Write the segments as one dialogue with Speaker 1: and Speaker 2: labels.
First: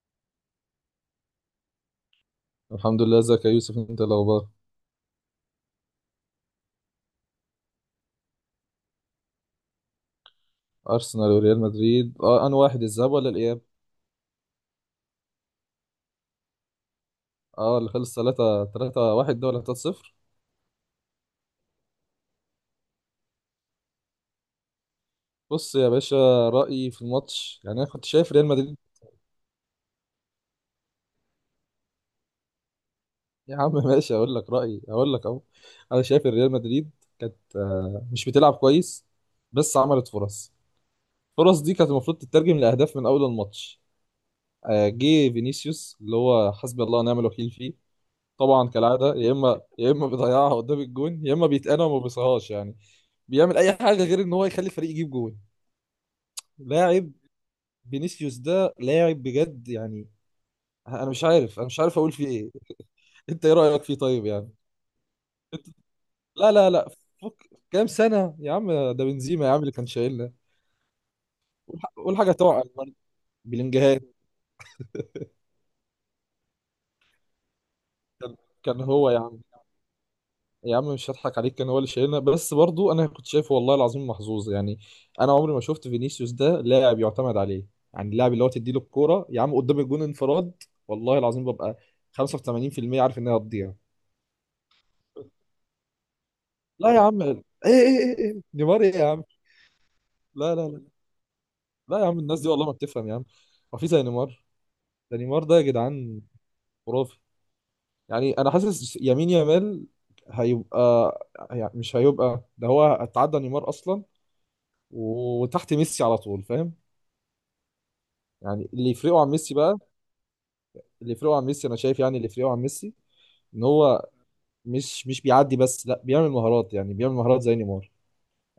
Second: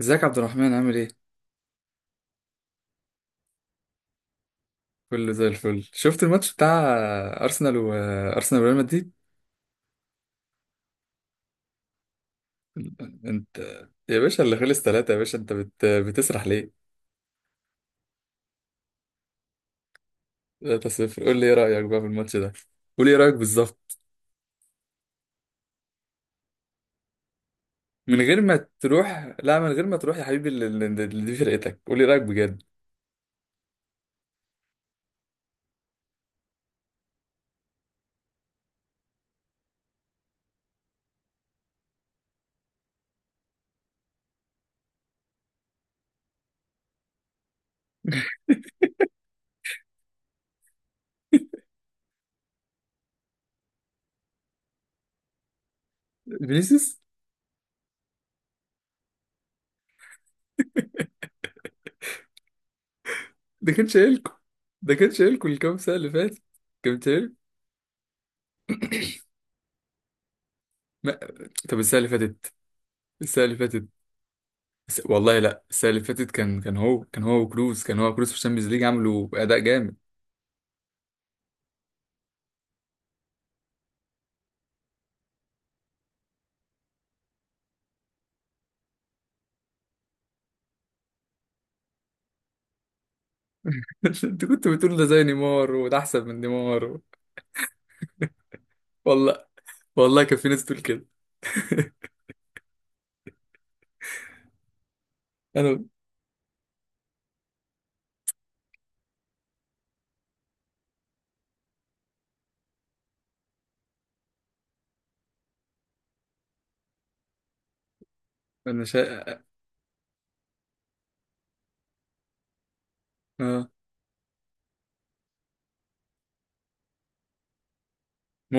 Speaker 1: ازيك يا عبد الرحمن، عامل ايه؟
Speaker 2: الحمد لله. ازيك يا يوسف؟ انت إيه الاخبار؟
Speaker 1: كله زي الفل. شفت الماتش بتاع ارسنال وريال مدريد؟
Speaker 2: ارسنال وريال مدريد. اه، انا واحد الذهاب ولا
Speaker 1: انت
Speaker 2: الاياب؟
Speaker 1: يا باشا، اللي خلص ثلاثة يا باشا، بتسرح ليه؟
Speaker 2: اه، اللي خلص 3 3 1 ده ولا 3 0؟
Speaker 1: 3-0. قول لي ايه رأيك بقى في الماتش ده؟ قول لي ايه رأيك بالظبط؟
Speaker 2: بص يا باشا. رايي في الماتش يعني انا كنت
Speaker 1: من
Speaker 2: شايف
Speaker 1: غير
Speaker 2: ريال
Speaker 1: ما
Speaker 2: مدريد.
Speaker 1: تروح، لا من غير ما تروح يا حبيبي، اللي دي فرقتك، قول لي إيه رأيك بجد؟
Speaker 2: يا عم ماشي. اقول لك رايي، اقول لك اهو. انا شايف ان ريال مدريد كانت مش بتلعب كويس. بس عملت فرص. الفرص دي كانت المفروض تترجم لاهداف من اول الماتش. جه فينيسيوس اللي هو حسبي الله ونعم الوكيل فيه. طبعا كالعاده، يا اما بيضيعها قدام الجون، يا اما بيتقنع وما بيصهاش يعني. بيعمل اي حاجه غير ان هو يخلي الفريق يجيب جول.
Speaker 1: فينيسيوس،
Speaker 2: لاعب. فينيسيوس ده لاعب بجد يعني. انا مش عارف اقول فيه ايه. انت ايه
Speaker 1: ده
Speaker 2: رايك
Speaker 1: كان
Speaker 2: فيه طيب
Speaker 1: شايلكوا
Speaker 2: يعني؟
Speaker 1: ده كان شايلكوا
Speaker 2: انت.
Speaker 1: الكام سنة اللي فاتت،
Speaker 2: لا لا لا.
Speaker 1: كان شايلكوا.
Speaker 2: فك كام سنه يا عم، ده بنزيما يا عم اللي كان شايلنا.
Speaker 1: ما... طب السنة اللي
Speaker 2: قول حاجه
Speaker 1: فاتت،
Speaker 2: توعى.
Speaker 1: السنة اللي فاتت
Speaker 2: بلينجهام.
Speaker 1: والله لا، السنة اللي فاتت كان هو وكروز في
Speaker 2: كان
Speaker 1: الشامبيونز
Speaker 2: كان
Speaker 1: ليج،
Speaker 2: هو يا
Speaker 1: عملوا
Speaker 2: عم.
Speaker 1: أداء جامد.
Speaker 2: يا عم، مش هضحك عليك. كان هو اللي شايلنا، بس برضو انا كنت شايفه والله العظيم محظوظ يعني. انا عمري ما شفت فينيسيوس ده لاعب يعتمد عليه. يعني اللاعب اللي هو تديله الكوره يا عم قدام الجون انفراد والله العظيم ببقى 85% عارف ان هي هتضيع.
Speaker 1: انت كنت بتقول ده زي نيمار، وده أحسن من نيمار
Speaker 2: لا يا عم. ايه؟ ايه؟ ايه؟ إيه؟ نيمار ايه يا عم.
Speaker 1: والله، والله كان في
Speaker 2: لا
Speaker 1: ناس
Speaker 2: لا
Speaker 1: تقول
Speaker 2: لا
Speaker 1: كده.
Speaker 2: لا، يا عم الناس دي والله ما بتفهم يا عم. هو في زي نيمار؟ ده نيمار ده يا
Speaker 1: أنا
Speaker 2: جدعان، خرافي. يعني انا حاسس يمين يامال هيبقى، يعني مش هيبقى ده، هو اتعدى نيمار اصلا وتحت ميسي على طول، فاهم؟ يعني
Speaker 1: أنا
Speaker 2: اللي يفرقه عن
Speaker 1: شا...
Speaker 2: ميسي بقى، اللي يفرقه عن ميسي انا شايف، يعني اللي يفرقه عن ميسي ان
Speaker 1: آه
Speaker 2: هو مش بيعدي بس، لا بيعمل مهارات يعني بيعمل مهارات زي نيمار.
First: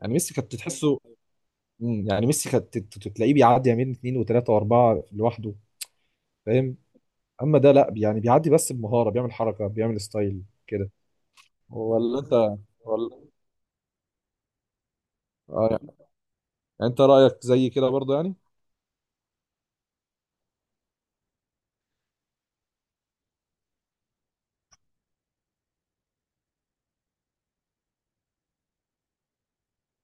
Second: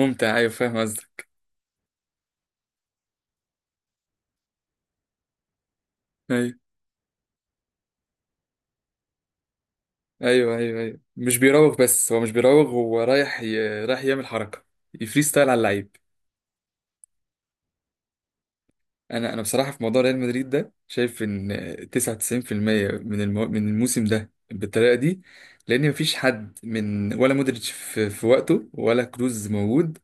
Speaker 2: يعني ميسي
Speaker 1: أيوه
Speaker 2: كانت
Speaker 1: فاهم
Speaker 2: تحسه،
Speaker 1: قصدك.
Speaker 2: يعني ميسي كانت تلاقيه بيعدي يمين اثنين وثلاثه واربعه لوحده،
Speaker 1: أيوه
Speaker 2: فاهم؟ اما ده لا، يعني بيعدي بس بمهاره، بيعمل حركه بيعمل ستايل
Speaker 1: أيوه أيوه
Speaker 2: كده.
Speaker 1: أيوه، مش بيراوغ. بس
Speaker 2: ولا
Speaker 1: هو مش
Speaker 2: انت؟
Speaker 1: بيراوغ، هو
Speaker 2: ولا،
Speaker 1: رايح رايح يعمل حركة، يفري ستايل على
Speaker 2: آه، يعني
Speaker 1: اللعيب.
Speaker 2: انت رايك زي كده برضه يعني.
Speaker 1: انا بصراحه في موضوع ريال مدريد ده شايف ان 99% من الموسم ده بالطريقه دي، لان مفيش حد. من ولا مودريتش في وقته، ولا كروز موجود.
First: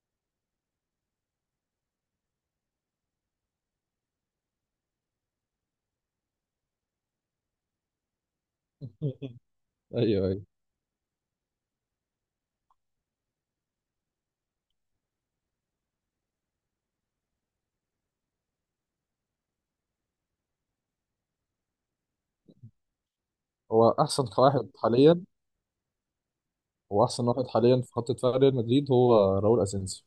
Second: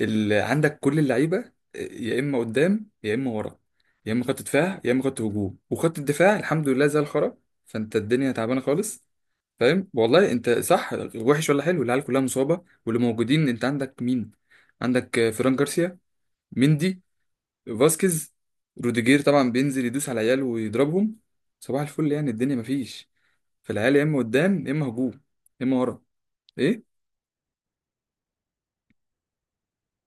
Speaker 1: اللي عندك كل اللعيبه يا اما قدام يا اما ورا، يا اما خط دفاع يا اما خط هجوم. وخط الدفاع الحمد لله زي الخرا، فانت الدنيا تعبانه خالص. فاهم
Speaker 2: ايوه،
Speaker 1: والله؟
Speaker 2: ايوه.
Speaker 1: انت صح، وحش ولا حلو؟ العيال كلها مصابه، واللي موجودين انت عندك مين؟ عندك فران جارسيا، مندي، فاسكيز، روديجير طبعا بينزل يدوس على العيال ويضربهم، صباح الفل. يعني الدنيا مفيش.
Speaker 2: هو
Speaker 1: فالعيال يا اما
Speaker 2: احسن
Speaker 1: قدام
Speaker 2: واحد
Speaker 1: يا اما هجوم
Speaker 2: حاليا
Speaker 1: يا اما ورا، ايه.
Speaker 2: هو احسن واحد حاليا في خط دفاع ريال مدريد هو راؤول اسينسيو.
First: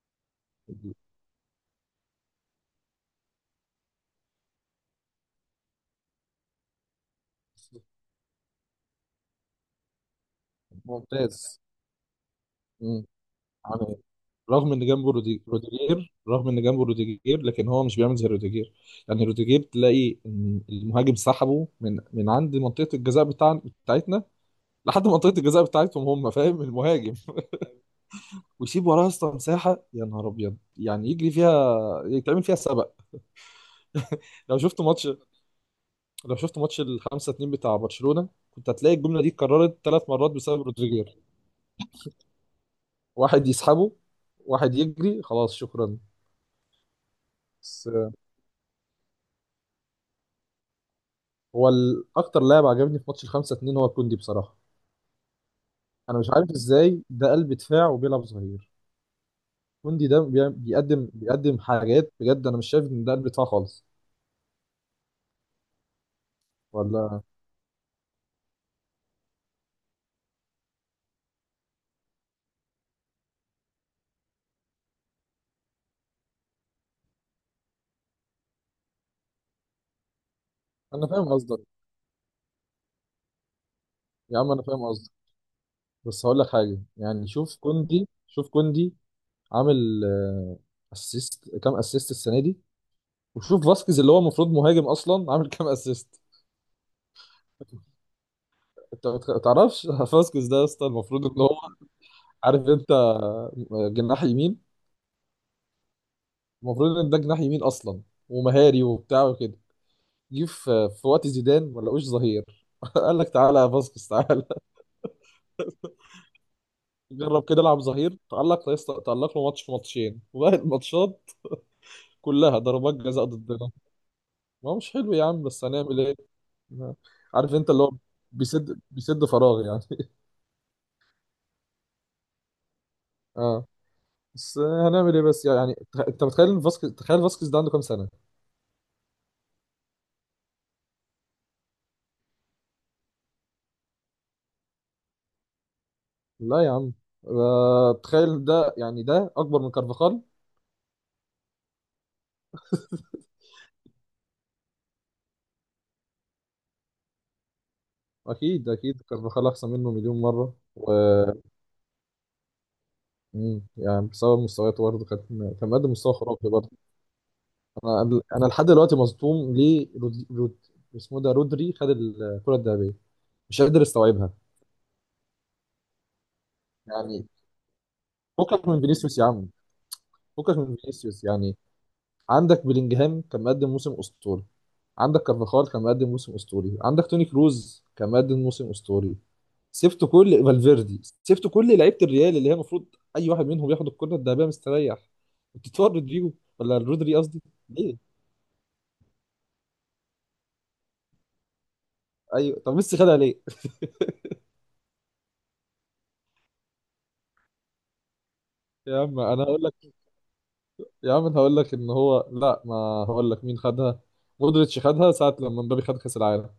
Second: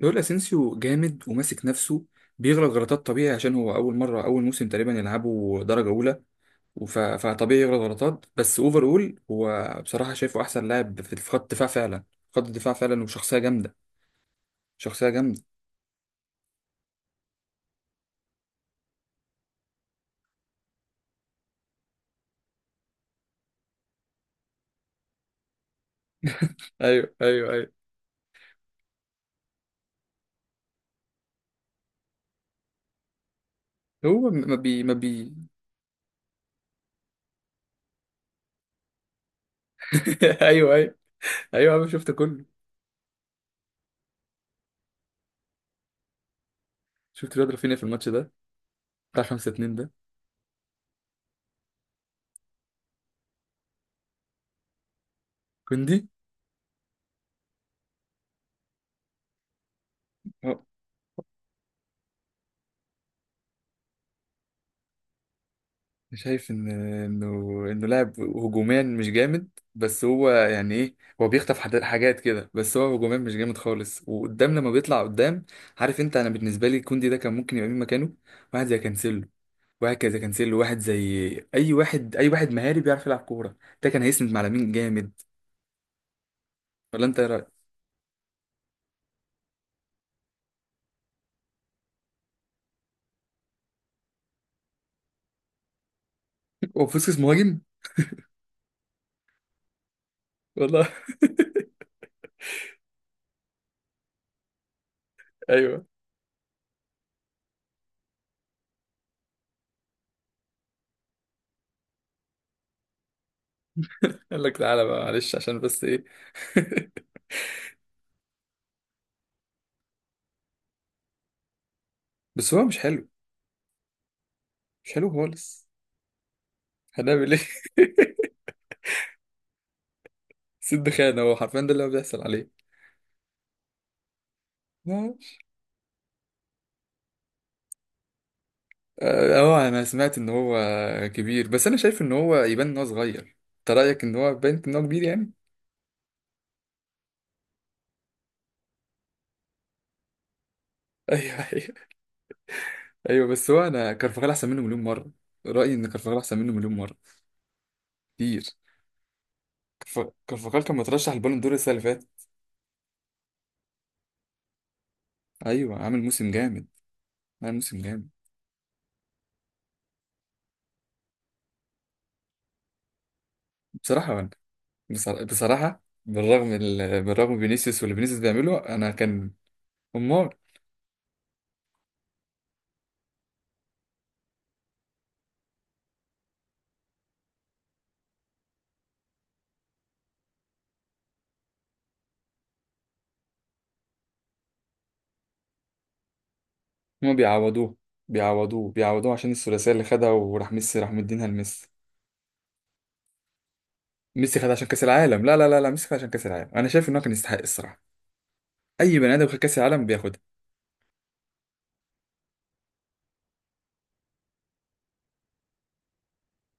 Speaker 1: دول اسينسيو جامد وماسك نفسه، بيغلط غلطات طبيعي عشان هو اول مره، اول موسم تقريبا يلعبه درجه اولى، فطبيعي يغلط غلطات. بس اوفر اول، هو بصراحه شايفه احسن لاعب في خط
Speaker 2: ممتاز.
Speaker 1: الدفاع فعلا، خط الدفاع فعلا،
Speaker 2: مم.
Speaker 1: وشخصيه جامده.
Speaker 2: يعني
Speaker 1: شخصيه جامده،
Speaker 2: رغم ان جنبه روديجير، لكن هو مش بيعمل زي روديجير. يعني روديجير تلاقي إن المهاجم سحبه من عند منطقه الجزاء بتاعتنا لحد منطقه الجزاء بتاعتهم هم، فاهم؟ المهاجم
Speaker 1: ايوه ايوه ايوه.
Speaker 2: ويسيب وراه اصلا مساحه، يا نهار ابيض، يعني يجري فيها يتعمل فيها سبق.
Speaker 1: هو ما
Speaker 2: لو شفت
Speaker 1: بي ما
Speaker 2: ماتش
Speaker 1: بي
Speaker 2: لو شفت ماتش ال 5 2 بتاع برشلونه كنت هتلاقي الجمله دي اتكررت ثلاث مرات بسبب
Speaker 1: ايوه ايوه
Speaker 2: روديجير.
Speaker 1: ايوه، انا شفت كله.
Speaker 2: واحد يسحبه، واحد يجري، خلاص شكرا.
Speaker 1: شفت الواد رافينيا في
Speaker 2: بس
Speaker 1: الماتش ده بتاع 5-2 ده.
Speaker 2: هو اكتر لاعب عجبني في ماتش ال 5-2 هو كوندي بصراحة.
Speaker 1: كوندي،
Speaker 2: انا مش عارف ازاي ده قلب دفاع وبيلعب ظهير. كوندي ده
Speaker 1: اه،
Speaker 2: بيقدم حاجات بجد، انا مش شايف ان ده قلب دفاع خالص.
Speaker 1: شايف ان
Speaker 2: ولا.
Speaker 1: انه انه لاعب هجوميا مش جامد. بس هو يعني ايه، هو بيخطف حاجات كده، بس هو هجوميا مش جامد خالص، وقدام لما بيطلع قدام. عارف انت، انا بالنسبه لي كوندي ده كان ممكن يبقى مين مكانه؟ واحد زي كانسيلو، واحد زي كانسيلو واحد زي
Speaker 2: انا فاهم قصدك،
Speaker 1: اي واحد، مهاري بيعرف يلعب كوره. ده كان هيسند
Speaker 2: يا
Speaker 1: مع
Speaker 2: عم انا
Speaker 1: لامين
Speaker 2: فاهم قصدك،
Speaker 1: جامد.
Speaker 2: بس هقول لك حاجة
Speaker 1: ولا انت ايه
Speaker 2: يعني. شوف
Speaker 1: رايك؟
Speaker 2: كوندي، شوف كوندي. عامل اسيست، كام اسيست السنة دي؟ وشوف فاسكيز اللي هو المفروض مهاجم اصلا، عامل كام اسيست؟
Speaker 1: هو فوسكس مهاجم؟
Speaker 2: انت ما تعرفش؟ فاسكيز ده يا اسطى
Speaker 1: والله.
Speaker 2: المفروض ان هو، عارف انت، جناح يمين.
Speaker 1: ايوه،
Speaker 2: المفروض ان ده جناح يمين اصلا، ومهاري وبتاع وكده. جه في وقت زيدان ما لقوش ظهير. قال لك تعالى يا فاسكيز،
Speaker 1: قال
Speaker 2: تعالى.
Speaker 1: لك تعالى بقى. معلش عشان بس ايه.
Speaker 2: جرب كده العب ظهير. تألق لا يست- تألق له ماتش في ماتشين، وباقي الماتشات
Speaker 1: بس
Speaker 2: كلها
Speaker 1: هو مش
Speaker 2: ضربات
Speaker 1: حلو،
Speaker 2: جزاء ضدنا. ما هو
Speaker 1: مش
Speaker 2: مش
Speaker 1: حلو
Speaker 2: حلو يا عم، بس
Speaker 1: خالص.
Speaker 2: هنعمل ايه.
Speaker 1: هنعمل ايه؟
Speaker 2: عارف انت اللي هو بيسد فراغ يعني.
Speaker 1: سد خان، هو حرفيا ده اللي هو بيحصل عليه.
Speaker 2: اه، بس
Speaker 1: اه.
Speaker 2: هنعمل ايه، بس يعني انت متخيل إن فاسكيز تخيل فاسكيز ده عنده كام سنة؟
Speaker 1: انا سمعت ان هو كبير، بس انا شايف ان هو يبان ان هو صغير. انت رايك ان هو باين ان هو كبير يعني؟
Speaker 2: لا يا عم. تخيل ده، يعني ده اكبر من كارفاخال.
Speaker 1: ايوه ايوه ايوه. بس هو، انا كرفخال احسن منه مليون مره، رايي ان كرفخال احسن منه مليون مره كتير.
Speaker 2: اكيد اكيد، كارفاخال احسن منه مليون مره،
Speaker 1: كرفخال كان
Speaker 2: و...
Speaker 1: مترشح البالون دور السنه اللي فاتت،
Speaker 2: مم. يعني بسبب مستوياته برضه كان، كان
Speaker 1: ايوه
Speaker 2: مقدم
Speaker 1: عامل
Speaker 2: مستوى
Speaker 1: موسم
Speaker 2: خرافي
Speaker 1: جامد،
Speaker 2: برضه.
Speaker 1: عامل موسم جامد.
Speaker 2: انا لحد دلوقتي مصدوم ليه اسمه ده رودري خد الكره الذهبيه، مش قادر
Speaker 1: بصراحه انا
Speaker 2: استوعبها.
Speaker 1: بصراحه بصراحة
Speaker 2: يعني
Speaker 1: بالرغم من فينيسيوس واللي فينيسيوس بيعمله،
Speaker 2: فكك من
Speaker 1: انا
Speaker 2: فينيسيوس يا
Speaker 1: كان.
Speaker 2: عم،
Speaker 1: امال.
Speaker 2: فكك من فينيسيوس يعني. عندك بلينجهام كان مقدم موسم اسطوري، عندك كارفاخال كان مقدم موسم اسطوري، عندك توني كروز كان مقدم موسم اسطوري. سبت كل لعيبه الريال اللي هي المفروض اي واحد منهم ياخد الكره الذهبيه مستريح. بتتفرج رودريجو، ولا
Speaker 1: هما
Speaker 2: رودري، قصدي.
Speaker 1: بيعوضوه،
Speaker 2: ليه؟
Speaker 1: بيعوضوه عشان الثلاثيه اللي خدها، وراح ميسي، راح مدينها لميسي.
Speaker 2: ايوه، طب ميسي خدها ليه؟
Speaker 1: ميسي خدها عشان كاس العالم، لا لا لا لا، ميسي خدها عشان كاس العالم. انا شايف ان هو كان يستحق الصراحه. اي
Speaker 2: يا
Speaker 1: بني
Speaker 2: عم
Speaker 1: ادم خد
Speaker 2: انا
Speaker 1: كاس
Speaker 2: هقول لك،
Speaker 1: العالم بياخدها.
Speaker 2: ان هو لا، ما، هقول لك مين خدها. مودريتش خدها ساعه لما مبابي خد كاس العالم.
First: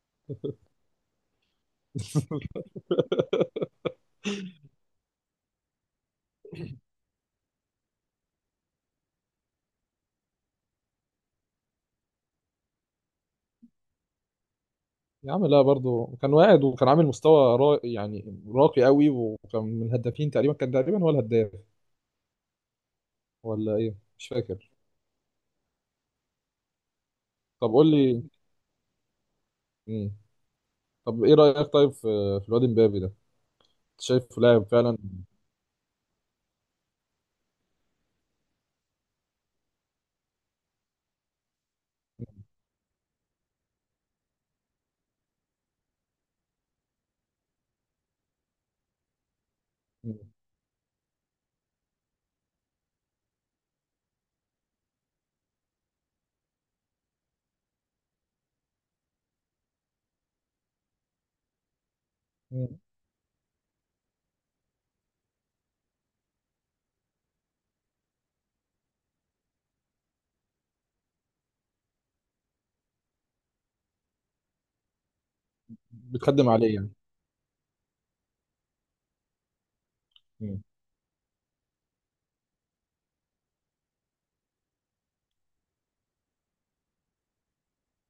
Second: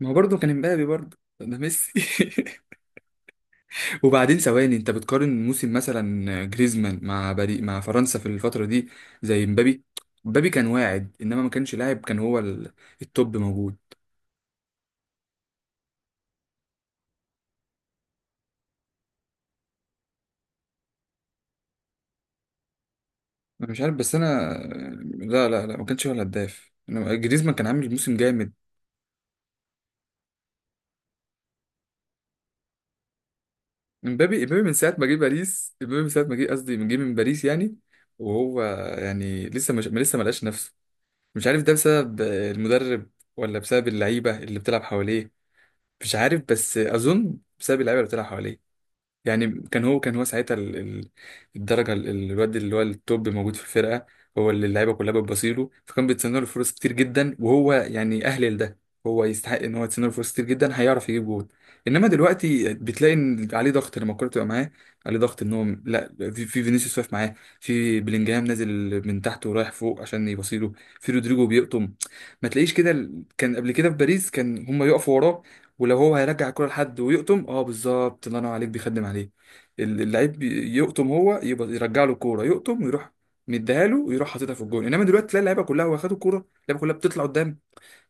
Speaker 1: ما هو برضه كان امبابي برضه ده ميسي. وبعدين ثواني، انت بتقارن موسم مثلا جريزمان مع بري مع فرنسا في الفتره دي زي امبابي؟ امبابي كان واعد، انما ما كانش لاعب، كان هو التوب موجود.
Speaker 2: يا عم لا، برضه كان واعد وكان عامل مستوى يعني راقي قوي، وكان من الهدافين تقريبا، كان تقريبا هو الهداف،
Speaker 1: انا
Speaker 2: ولا
Speaker 1: مش عارف،
Speaker 2: ايه
Speaker 1: بس
Speaker 2: مش
Speaker 1: انا
Speaker 2: فاكر.
Speaker 1: لا لا لا، ما كانش هو الهداف. جريزمان كان
Speaker 2: طب
Speaker 1: عامل
Speaker 2: قول
Speaker 1: موسم
Speaker 2: لي.
Speaker 1: جامد.
Speaker 2: مم. طب ايه رأيك طيب في الواد امبابي ده؟ شايفه
Speaker 1: امبابي
Speaker 2: لاعب
Speaker 1: من ساعة
Speaker 2: فعلا؟
Speaker 1: ما جه باريس، امبابي من ساعة ما جه، قصدي من جه من باريس يعني. وهو يعني لسه مش، لسه ما لقاش نفسه. مش عارف ده بسبب المدرب ولا بسبب اللعيبة اللي بتلعب حواليه؟ مش عارف، بس أظن بسبب اللعيبة اللي بتلعب حواليه. يعني كان هو
Speaker 2: مم.
Speaker 1: كان هو ساعتها الدرجه، الواد اللي هو التوب موجود في الفرقه. هو اللي اللعيبه كلها بتبصيله، فكان بيتسنى له فرص كتير جدا، وهو يعني اهل لده. هو يستحق ان هو يتسنى له فرص كتير جدا، هيعرف يجيب جول. انما دلوقتي
Speaker 2: مم.
Speaker 1: بتلاقي ان عليه ضغط لما الكوره تبقى معاه. عليه ضغط ان هو، لا، في فينيسيوس واقف معاه، في بلينجهام نازل من تحت ورايح فوق عشان يبصيله، في رودريجو بيقطم. ما تلاقيش كده. كان قبل كده في باريس كان هم يقفوا وراه، ولو هو هيرجع
Speaker 2: بتخدم
Speaker 1: الكرة
Speaker 2: عليه يعني.
Speaker 1: لحد ويقطم، اه بالظبط، الله ينور عليك، بيخدم عليه. اللعيب
Speaker 2: مم.
Speaker 1: يقطم، هو يبقى يرجع له الكوره، يقطم ويروح، مديها له ويروح حاططها في الجون. انما دلوقتي تلاقي اللعيبه كلها واخدوا الكوره، اللعيبه كلها بتطلع قدام.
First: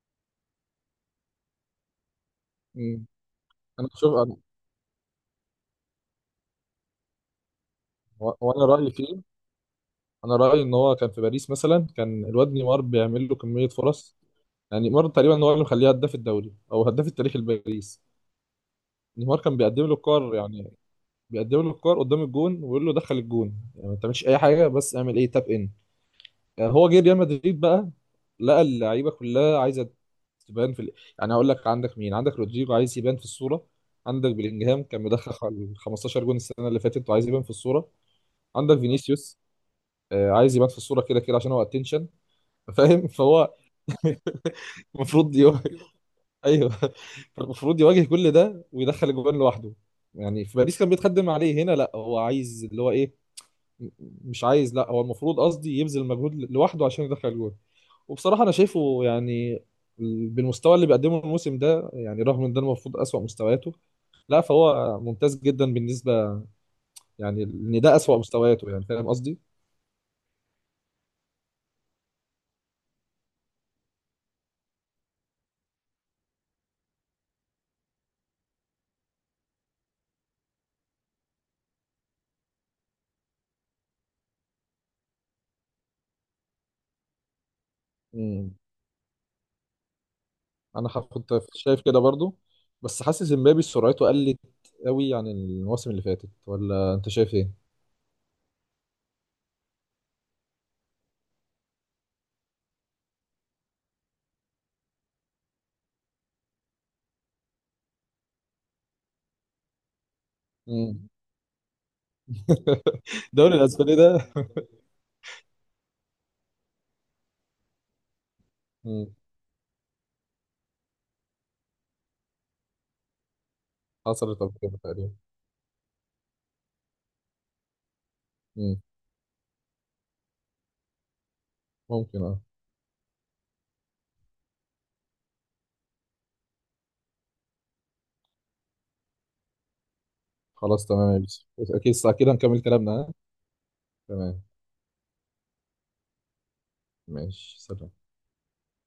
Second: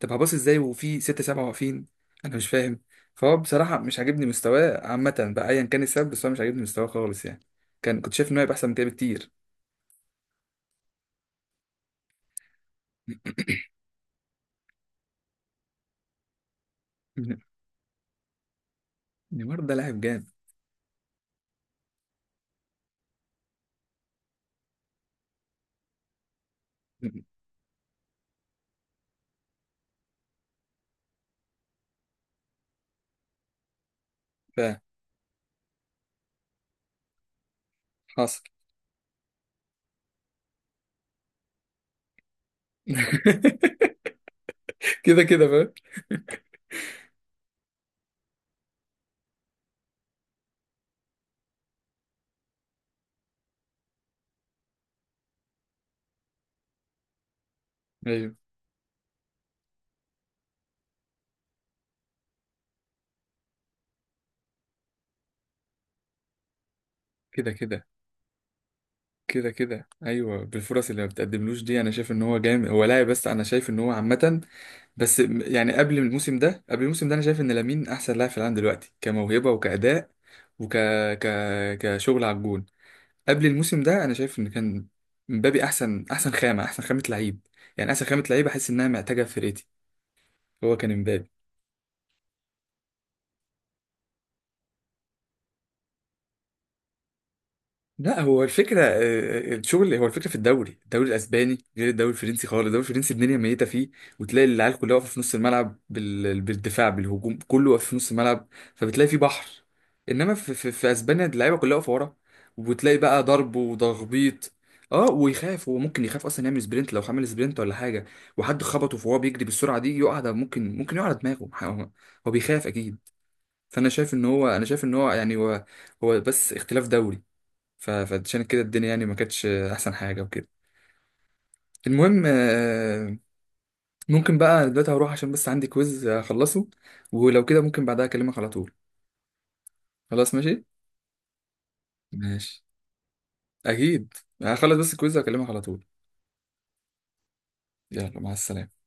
Speaker 1: طب هباص ازاي وفي ستة سبعة واقفين؟ انا مش فاهم.
Speaker 2: مم.
Speaker 1: فهو بصراحه
Speaker 2: انا
Speaker 1: مش
Speaker 2: شوف
Speaker 1: عاجبني
Speaker 2: انا
Speaker 1: مستواه عامه بقى، ايا كان السبب، بس هو مش عاجبني مستواه خالص يعني. كان كنت شايف
Speaker 2: و-
Speaker 1: ان هو هيبقى
Speaker 2: وانا
Speaker 1: احسن من كده
Speaker 2: رأيي فيه.
Speaker 1: بكتير.
Speaker 2: انا رأيي ان هو كان في باريس مثلا، كان الواد نيمار بيعمل له كمية فرص. يعني نيمار تقريبا هو اللي مخليه هداف الدوري او هداف التاريخ
Speaker 1: ن-
Speaker 2: لباريس. نيمار كان
Speaker 1: نيمار ده
Speaker 2: بيقدم له
Speaker 1: لاعب جامد.
Speaker 2: كور يعني. بيقدم له الكور قدام الجون ويقول له دخل الجون، يعني ما تعملش اي حاجه، بس اعمل ايه تاب ان. يعني هو جه ريال مدريد بقى، لقى اللعيبه كلها عايزه تبان في. يعني هقول لك، عندك مين؟ عندك رودريجو عايز يبان في الصوره، عندك بلينجهام كان مدخل 15 جون السنه اللي فاتت وعايز يبان في الصوره،
Speaker 1: فحاصل.
Speaker 2: عندك فينيسيوس عايز يبان في الصوره كده كده عشان هو اتنشن. فاهم فهو
Speaker 1: كده
Speaker 2: المفروض
Speaker 1: كده
Speaker 2: يواجه.
Speaker 1: فاهم،
Speaker 2: ايوه، فالمفروض يواجه كل ده ويدخل الجوان لوحده. يعني في باريس كان بيتخدم عليه، هنا لا، هو عايز اللي هو ايه، مش عايز، لا هو المفروض، قصدي يبذل مجهود لوحده عشان يدخل جول.
Speaker 1: ايوه
Speaker 2: وبصراحة أنا شايفه يعني بالمستوى اللي بيقدمه الموسم ده، يعني رغم ان ده المفروض أسوأ مستوياته، لا فهو ممتاز جدا بالنسبة. يعني
Speaker 1: كده
Speaker 2: ان
Speaker 1: كده،
Speaker 2: ده أسوأ مستوياته، يعني فاهم قصدي؟
Speaker 1: كده كده ايوه. بالفرص اللي ما بتقدملوش دي انا شايف ان هو جامد، هو لاعب، بس انا شايف ان هو عامه. بس يعني قبل الموسم ده انا شايف ان لامين احسن لاعب في العالم دلوقتي، كموهبه وكاداء وك ك... كشغل على الجون. قبل الموسم ده انا شايف ان كان مبابي احسن، خامه، احسن خامه لعيب يعني احسن خامه لعيب
Speaker 2: مم.
Speaker 1: احس انها محتاجه في فرقتي. هو كان مبابي.
Speaker 2: كنت شايف كده برضو، بس حاسس امبابي سرعته قلت قوي عن المواسم اللي فاتت، ولا انت شايف ايه؟
Speaker 1: لا هو الفكرة، الشغل هو الفكرة. في الدوري، الدوري الأسباني غير الدوري الفرنسي خالص، الدوري الفرنسي الدنيا ميتة فيه. وتلاقي العيال كلها واقفة في نص الملعب بالدفاع بالهجوم، كله واقف في نص الملعب، فبتلاقي فيه بحر. إنما في
Speaker 2: مم.
Speaker 1: أسبانيا اللعيبة كلها واقفة ورا، وبتلاقي بقى
Speaker 2: الدوري
Speaker 1: ضرب
Speaker 2: الاسباني ده.
Speaker 1: وتخبيط. اه، ويخاف هو، ممكن يخاف اصلا يعمل سبرنت، لو عمل سبرنت ولا حاجه وحد خبطه
Speaker 2: مم.
Speaker 1: فهو بيجري بالسرعه دي يقع ده، ممكن، يقع على دماغه هو. هو بيخاف اكيد. فانا شايف ان
Speaker 2: حصلت
Speaker 1: هو
Speaker 2: قبل
Speaker 1: انا
Speaker 2: كده
Speaker 1: شايف ان هو
Speaker 2: تقريبا.
Speaker 1: يعني هو، هو بس اختلاف دوري. فعشان كده
Speaker 2: مم.
Speaker 1: الدنيا يعني ما كانتش احسن حاجه وكده. المهم،
Speaker 2: ممكن، اه.
Speaker 1: ممكن بقى، أنا دلوقتي هروح عشان بس عندي كويز اخلصه، ولو كده ممكن بعدها اكلمك على طول. خلاص ماشي،
Speaker 2: خلاص تمام يا يوسف، اكيد كده نكمل
Speaker 1: ماشي
Speaker 2: كلامنا، ها؟
Speaker 1: اكيد.
Speaker 2: تمام،
Speaker 1: هخلص بس الكويز واكلمك على طول.
Speaker 2: ماشي، سلام.
Speaker 1: يلا، مع السلامه.